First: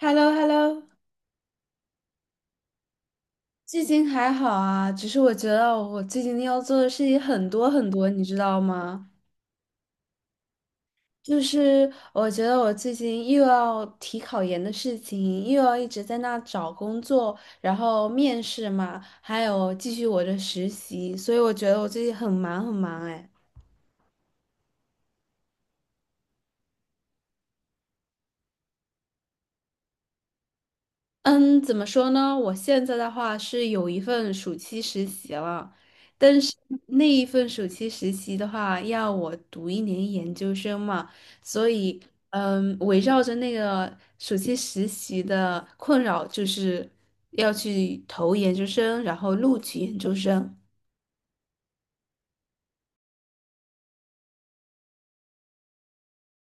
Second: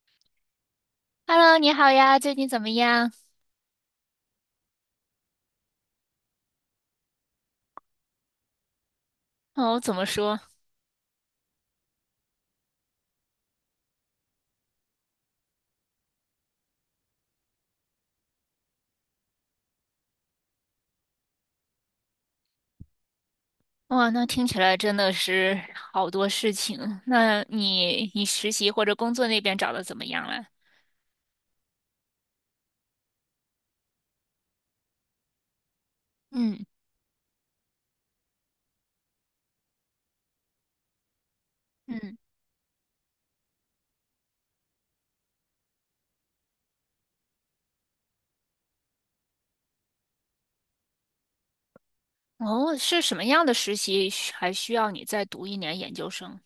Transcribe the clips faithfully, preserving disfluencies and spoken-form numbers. h e l l o h e l l o。 Hello，你好呀，最近怎么样？最近还好啊，只是我觉得我最近要做的事情很多很多，你知道吗？哦，怎么说？就是我觉得我最近又要提考研的事情，又要一直在那找工作，然后面试嘛，还有继续我的实习，所以我觉得我最近很忙很忙哎。哇，那听起来真的是好多事情。那你你实习或者工作那边找的怎么样了？嗯，怎么说呢？我现在的话是有一份暑期实习了，但是嗯那一份暑期实习的话，要我读一年研究生嘛，所以，嗯，嗯，围绕着那个暑期实习的困扰，就是要去投研究生，然后录取研究生。哦，是什么样的实习需还需要你再读一年研究生？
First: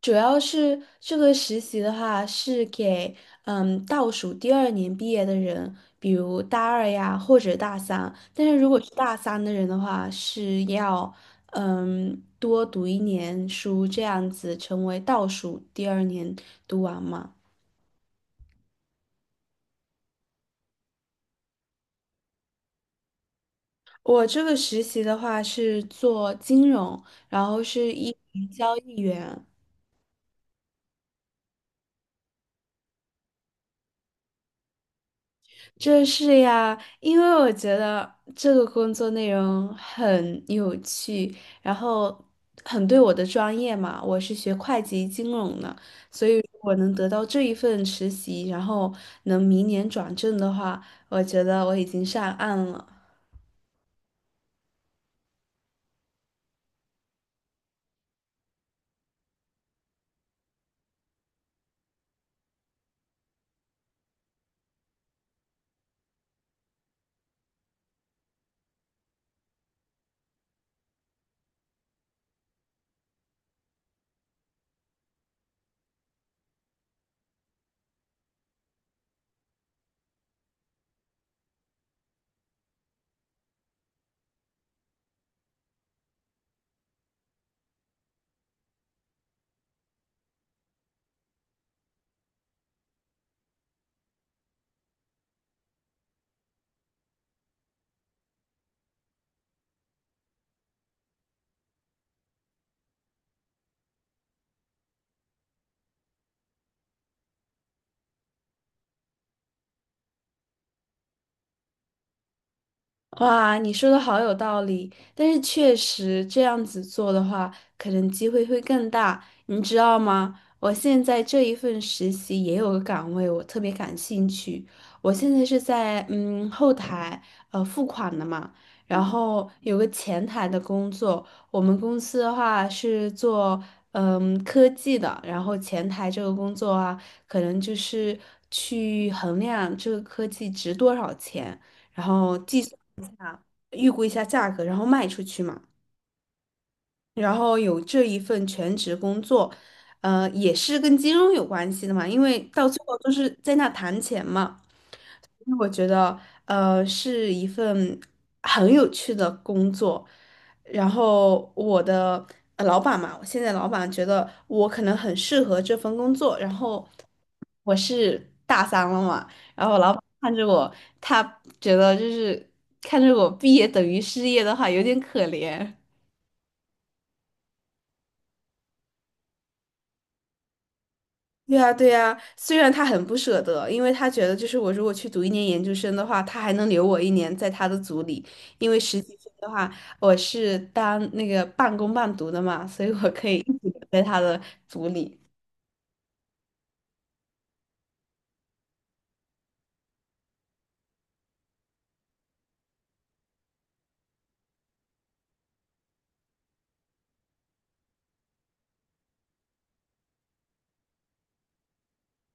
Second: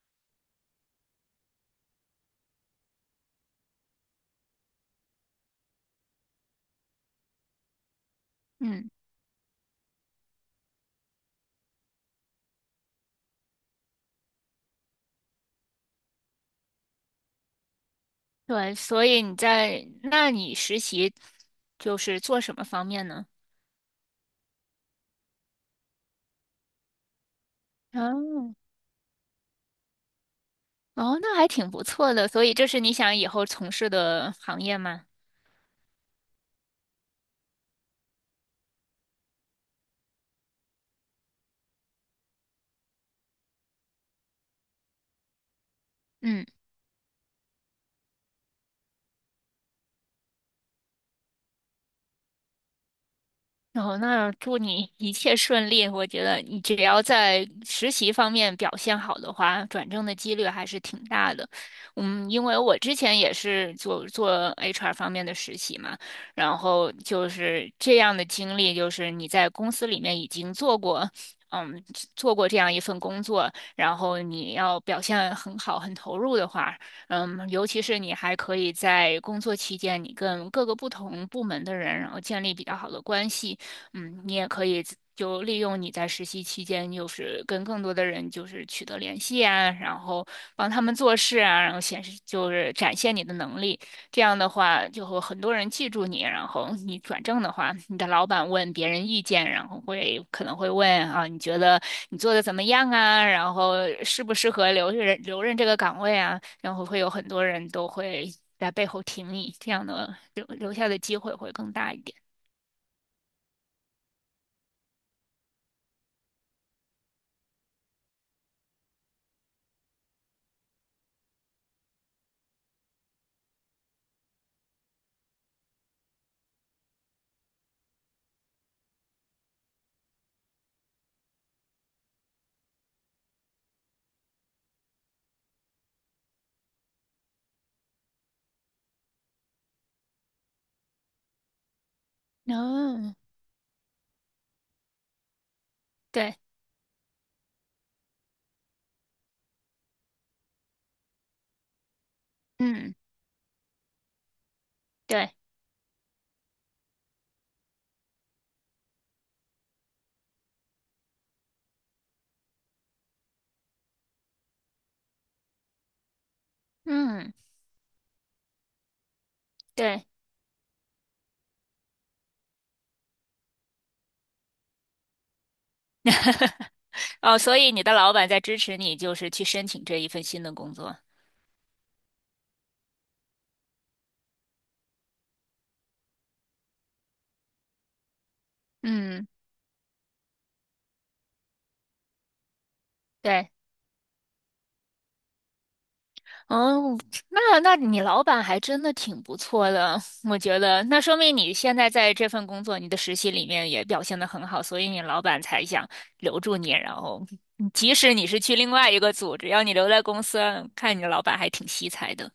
主要是这个实习的话，是给嗯倒数第二年毕业的人，比如大二呀或者大三。但是如果是嗯，大三的人的话，是要嗯多读一年书，这样子成为倒数第二年读完嘛。对，所以你在，那你实习就是做什么方面呢？我这个实习的话是做金融，然后是一名哦交易员。哦，那还挺不错的。所以这是你想以后从事的行业吗？就是呀，因为我觉得这个工作内容很有趣，然后很对我的专业嘛，我是学会计金融的，所以嗯。如果能得到这一份实习，然后能明年转正的话，我觉得我已经上岸了。哦，那祝你一切顺利。我觉得你只要在实习方面表现好的话，转正的几率还是挺大的。嗯，因为我之前也是做做 H R 方面的实习嘛，然后就是这样的经历，就是你在公司里面已经做过，嗯，做过这样一份工作，然后你要表现很好、很投入的话，嗯，尤其是你还可以在工作期间，你跟各个不同部门的人，然后建立比较好的关系。嗯，你也可以就利用你在实习期间，就是跟更多的人就是取得联系啊，然后帮他们做事啊，然后显示就是展现你的能力。这样的话，就会很多人记住你。然后你转正的话，你的老板问别人意见，然后会可能会问啊，你觉得你做的怎么样啊？然后适不适合留任留任这个岗位啊？然后会有很多人都会在背后挺你，这样的留留下的机会会更大一点。哇，你说的好有道理，但是确实这样子做的话，可能机会会更大，你知道吗？我现在这一份实习也有个岗位，我特别感兴趣。我现在是在嗯后台呃付款的嘛，然后有个前台的工作。我们公司的话是做嗯科技的，然后前台这个工作啊，可能就是去衡量这个科技值多少钱。然后计嗯，预估一下价格，然后卖出去嘛。对。然后有这一份全职工作，呃，也是跟金融有关系的嘛，因为到最嗯，后都是在那谈钱嘛。对，那我觉得，呃，是一份很有趣的工作。然后我的呃老板嘛，我现在老板觉得我可能很适合这份工作。然后嗯，我是大三了嘛，然后老板对，看着我，他觉得就是看着我毕业等于失业的话，有点可怜。哦，所以你的老板在支持你，就是去申请这一份新的工作。对呀，对呀，虽然他很不舍得，因为他觉得就是我如果去读一年研究生的话，他还能留我一年在他的组里，因为实习嗯，生的话，我是当那个半工半读的嘛，所以我可以一对，直留在他的组里。哦，那那你老板还真的挺不错的，我觉得，那说明你现在在这份工作，你的实习里面也表现的很好，所以你老板才想留住你，然后嗯即使你是去另外一个组，只要你留在公司，看你老板还挺惜才的。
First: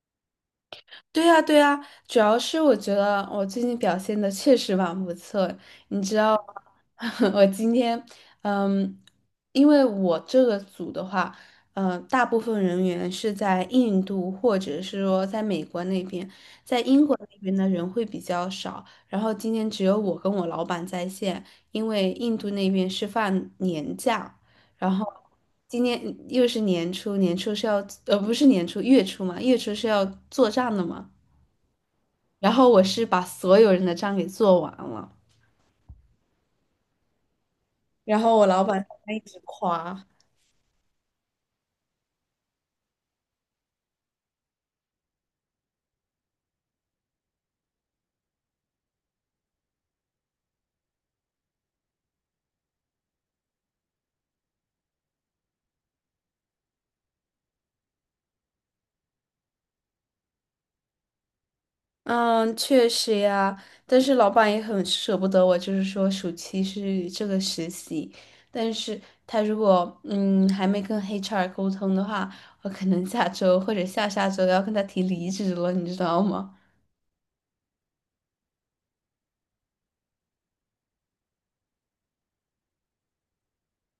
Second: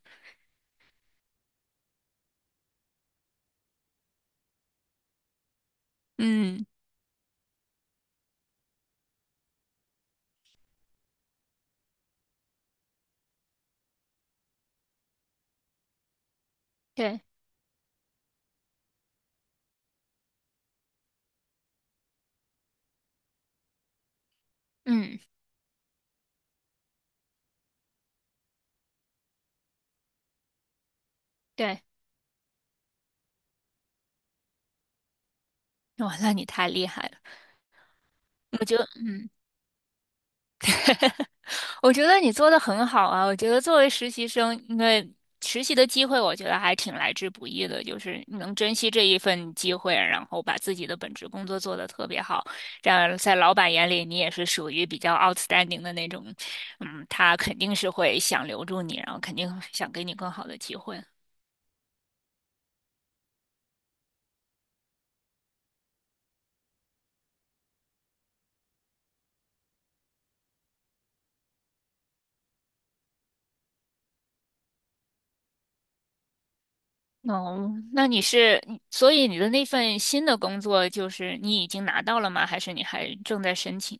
对呀，对呀，主要是我觉得我最近表现的确实蛮不错，你知道嗯，吗？ 我今天，嗯，因为我这个组的话，呃，大部分人员是在印度或者是说在美国那边，在英国对，那边的人会比较少。然后今天只有我跟我老板在线，因为印度那边是放年假，然后嗯，今天又是年初，年初是要，呃，不是年初，月初嘛，月初是要做账的嘛。对，然后我是把所有人的账给做完了。哇，那你太厉害了，然后我老我觉得，板他一嗯。直夸，我觉得你做的很好啊！我觉得作为实习生，因为实习的机会，我觉得还挺来之不易的，就是你能珍惜这一份机会，然后把自己的本职工作做得特别好，这样在老板眼里你也是属于比较 outstanding 的那种，嗯，他肯定是会想留住你，然后肯定想给你更好的机会。嗯，确实呀，但是老板也很舍不得我，就是说暑期是这个实习，但是他如果嗯还没跟 H R 沟通的话，我可能下周或者下下周要跟他提离职了，你知道吗？哦，那你是，你所以你的那份新的工作就是你已经拿到了吗？还是你还正在申请？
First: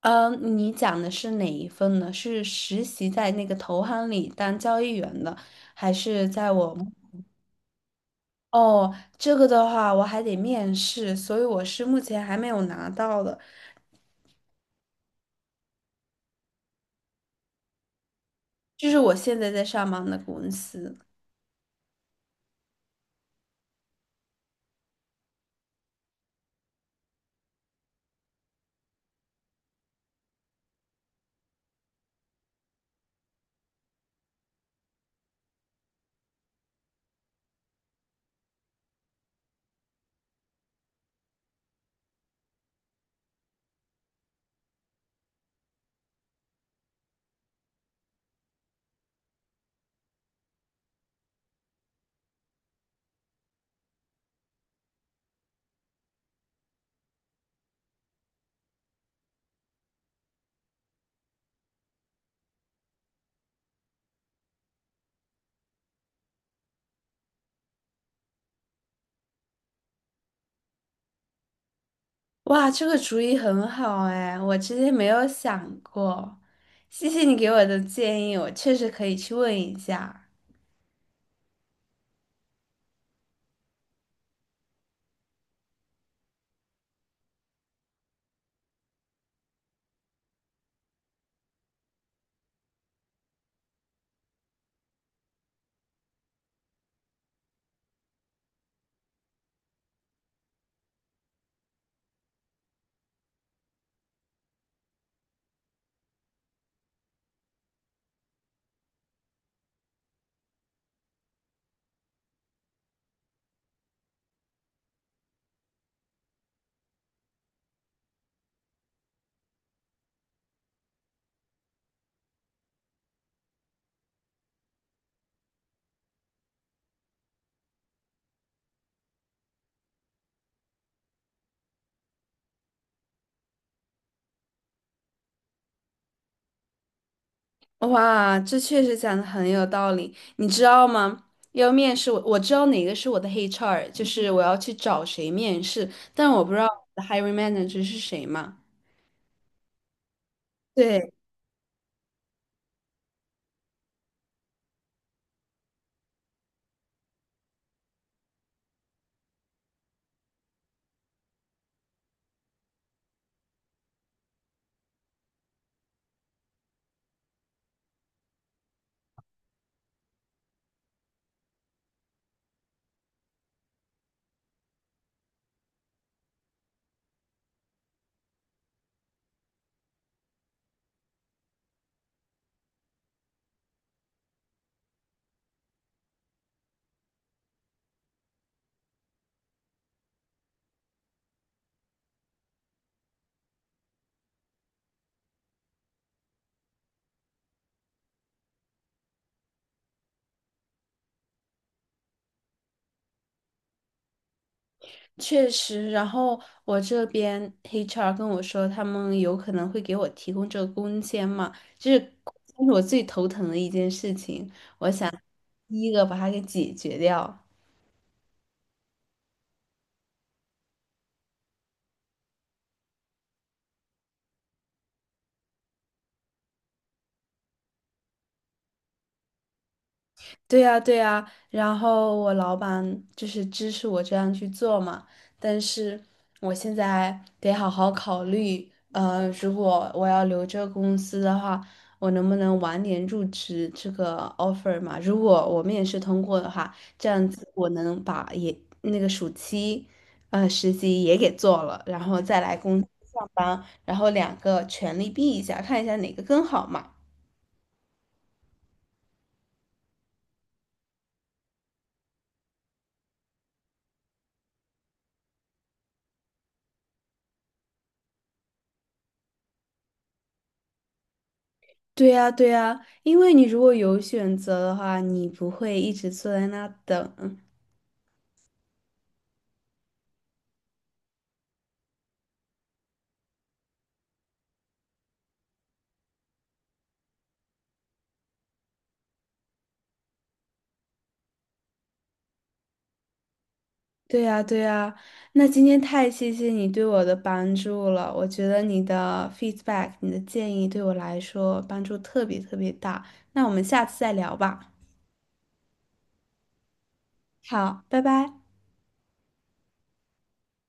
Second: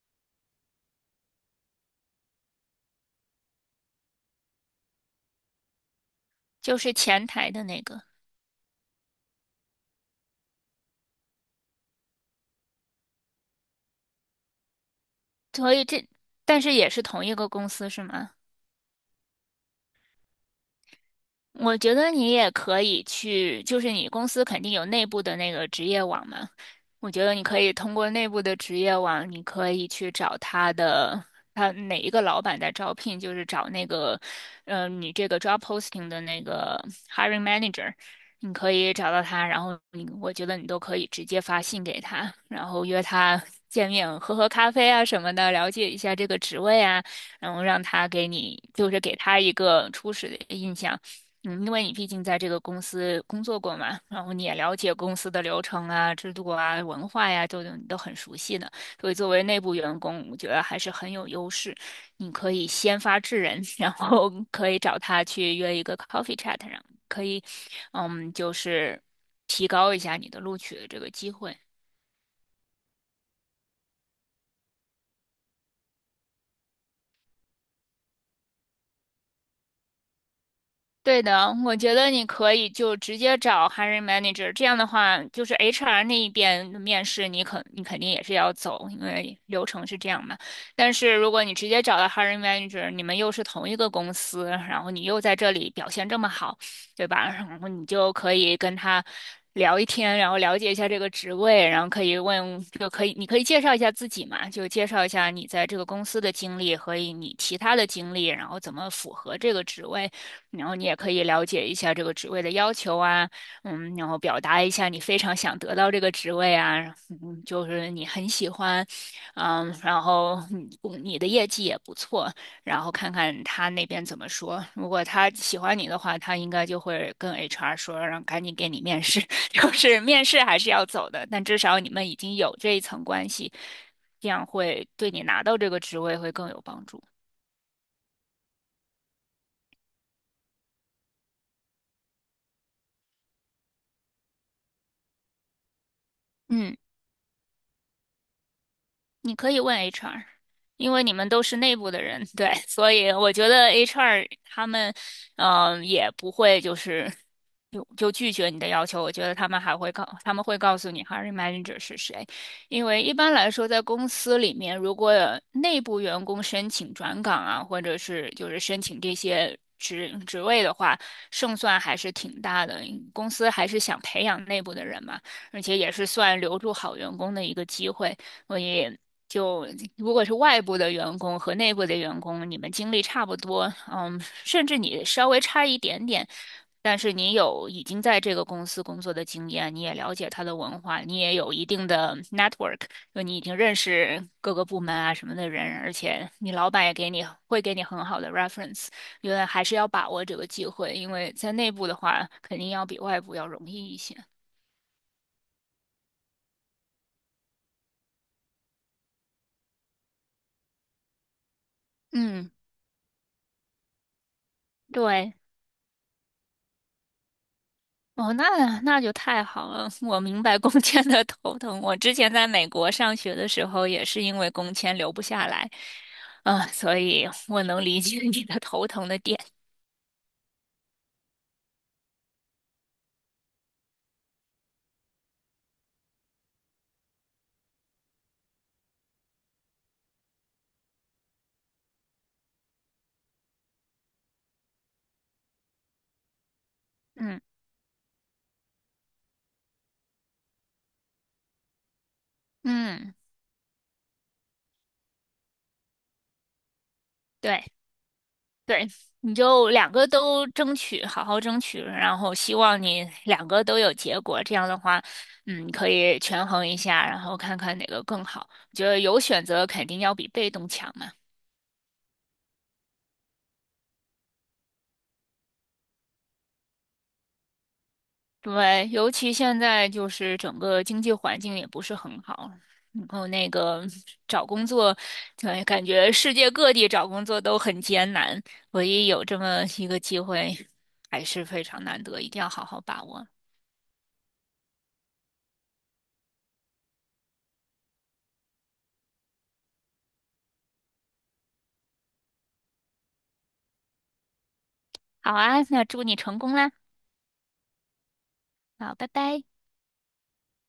嗯，你讲的是哪一份呢？是实习在那个投行里当交易员的，还是在我？就是前台的那个。哦，这个的话我还得面试，所以我是目前还没有拿到的，所以这，但是也是同一个公司是吗？就是我现在在上班的公司。我觉得你也可以去，就是你公司肯定有内部的那个职业网嘛，我觉得你可以通过内部的职业网，你可以去找他的他哪一个老板在招聘，就是找那个，呃，你这个 job posting 的那个 hiring manager，你可以找到他，然后你我觉得你都可以直接发信给他，然后约他见面，喝喝咖啡啊什么的，了解一下这个职位啊，然后让他给你，就是给他一个初始的印象。嗯，因为你毕竟在这个公司工作过嘛，然后你也了解公司的流程啊、制度啊、文化呀、都你都很熟悉的，所以作为内部员工，我觉得还是很有优势。你可以先发制人，然后可以找他去约一个 coffee chat，然后可以，嗯，就是提高一下你的录取的这个机会。哇，这个主意很好哎，我之前没有想过，谢谢你给我的建议，我确实可以去问一下。对的，我觉得你可以就直接找 hiring manager，这样的话，就是 H R 那一边的面试，你肯你肯定也是要走，因为流程是这样嘛。但是如果你直接找到 hiring manager，你们又是同一个公司，然后你又在这里表现这么好，对吧？然后你就可以跟他聊一天，然后了解一下这个职位，然后可以问，就可以你可以介绍一下自己嘛，就介绍一下你在这个公司的经历和你其他的经历，然后怎么符合这个职位。然后你也可以了解一下这个职位的要求啊，嗯，然后表达一下你非常想得到这个职位啊，嗯，就是你很喜欢，嗯，然后你嗯你的业绩也不错，然后看看他那边怎么说。如果他喜欢你的话，他应该就会跟 H R 说，让赶紧给你面试，就是面试还是要走的，但至少你们已经有这一层关系，这样会对你拿到这个职位会更有帮助。哇，这确实讲的很有道理，你知道吗？要面试我，我知道哪个是我的 H R，就是我要去找谁面试，但我不知道嗯。我的 hiring manager 是谁嘛。你可以问 H R，因为对。你们都是内部的人，对，所以我觉得 H R 他们，嗯、也不会就是就就拒绝你的要求。我觉得他们还会告，他们会告诉你 h i r i n manager 是谁，因为一般来说，在公司里面，如果有内部员工申请转岗啊，或者是就是申请这些。职职位的话，胜算还是挺大的。公司还是想培养内部的人嘛，而且也是算留住好员工的一个机会。所以就如果是外部的员工和内部的员工，你们经历差不多，嗯，甚至你稍微差一点点，但是你有已经在这个公司工作的经验，你也了解他的文化，你也有一定的 network，就你已经认识各个部门啊什么的人，而且你老板也给你会给你很好的 reference，因为还是要把握这个机会，因为在内部的话，肯定要比外部要容易一些。确实，然后我这边 H R 跟我说，他们有可能会给我提供这个工签嘛，就是嗯，这是我最头疼的一件事情，对。第一个把它给解决掉。哦，那那就太好了，我明白工签的头疼。我之前在美国上学的时候，也是因为工签留不下来，啊、所以我能理解你的头疼的点。对呀，对呀，然后我老板就是支持我这样去做嘛，但是我现在得好好考虑，呃，如果我要留这个公司的话，我能不能晚点入职这个 offer 嘛？如果我面试通过的话，这样嗯子我能把也那个暑期，呃，实习也给做了，然后再来公司嗯，上班，然后两个全力比一下，看一下哪个更好嘛。对对，你就两个都争取，好好争取，然后希望你两个都有结果。这样的话，嗯，可以权衡一下，然后看看哪个更好。我觉得有选择肯定要比被动强嘛。对呀，对呀，因为你如果有选择的话，你不会一直坐在那等。对，尤其现在就是整个经济环境也不是很好，然后那个找工作，对，感觉世界各地找工作都很艰难，唯一有这么一个机会，还是非常难得，一定要好好把握。对呀，对呀，那今天太谢谢你对我的帮助了，我觉得你的 feedback，你的建议对我来说帮助特别特别大。那我们下次再聊吧。好啊，那祝你成功啦！好，拜拜。好，拜拜。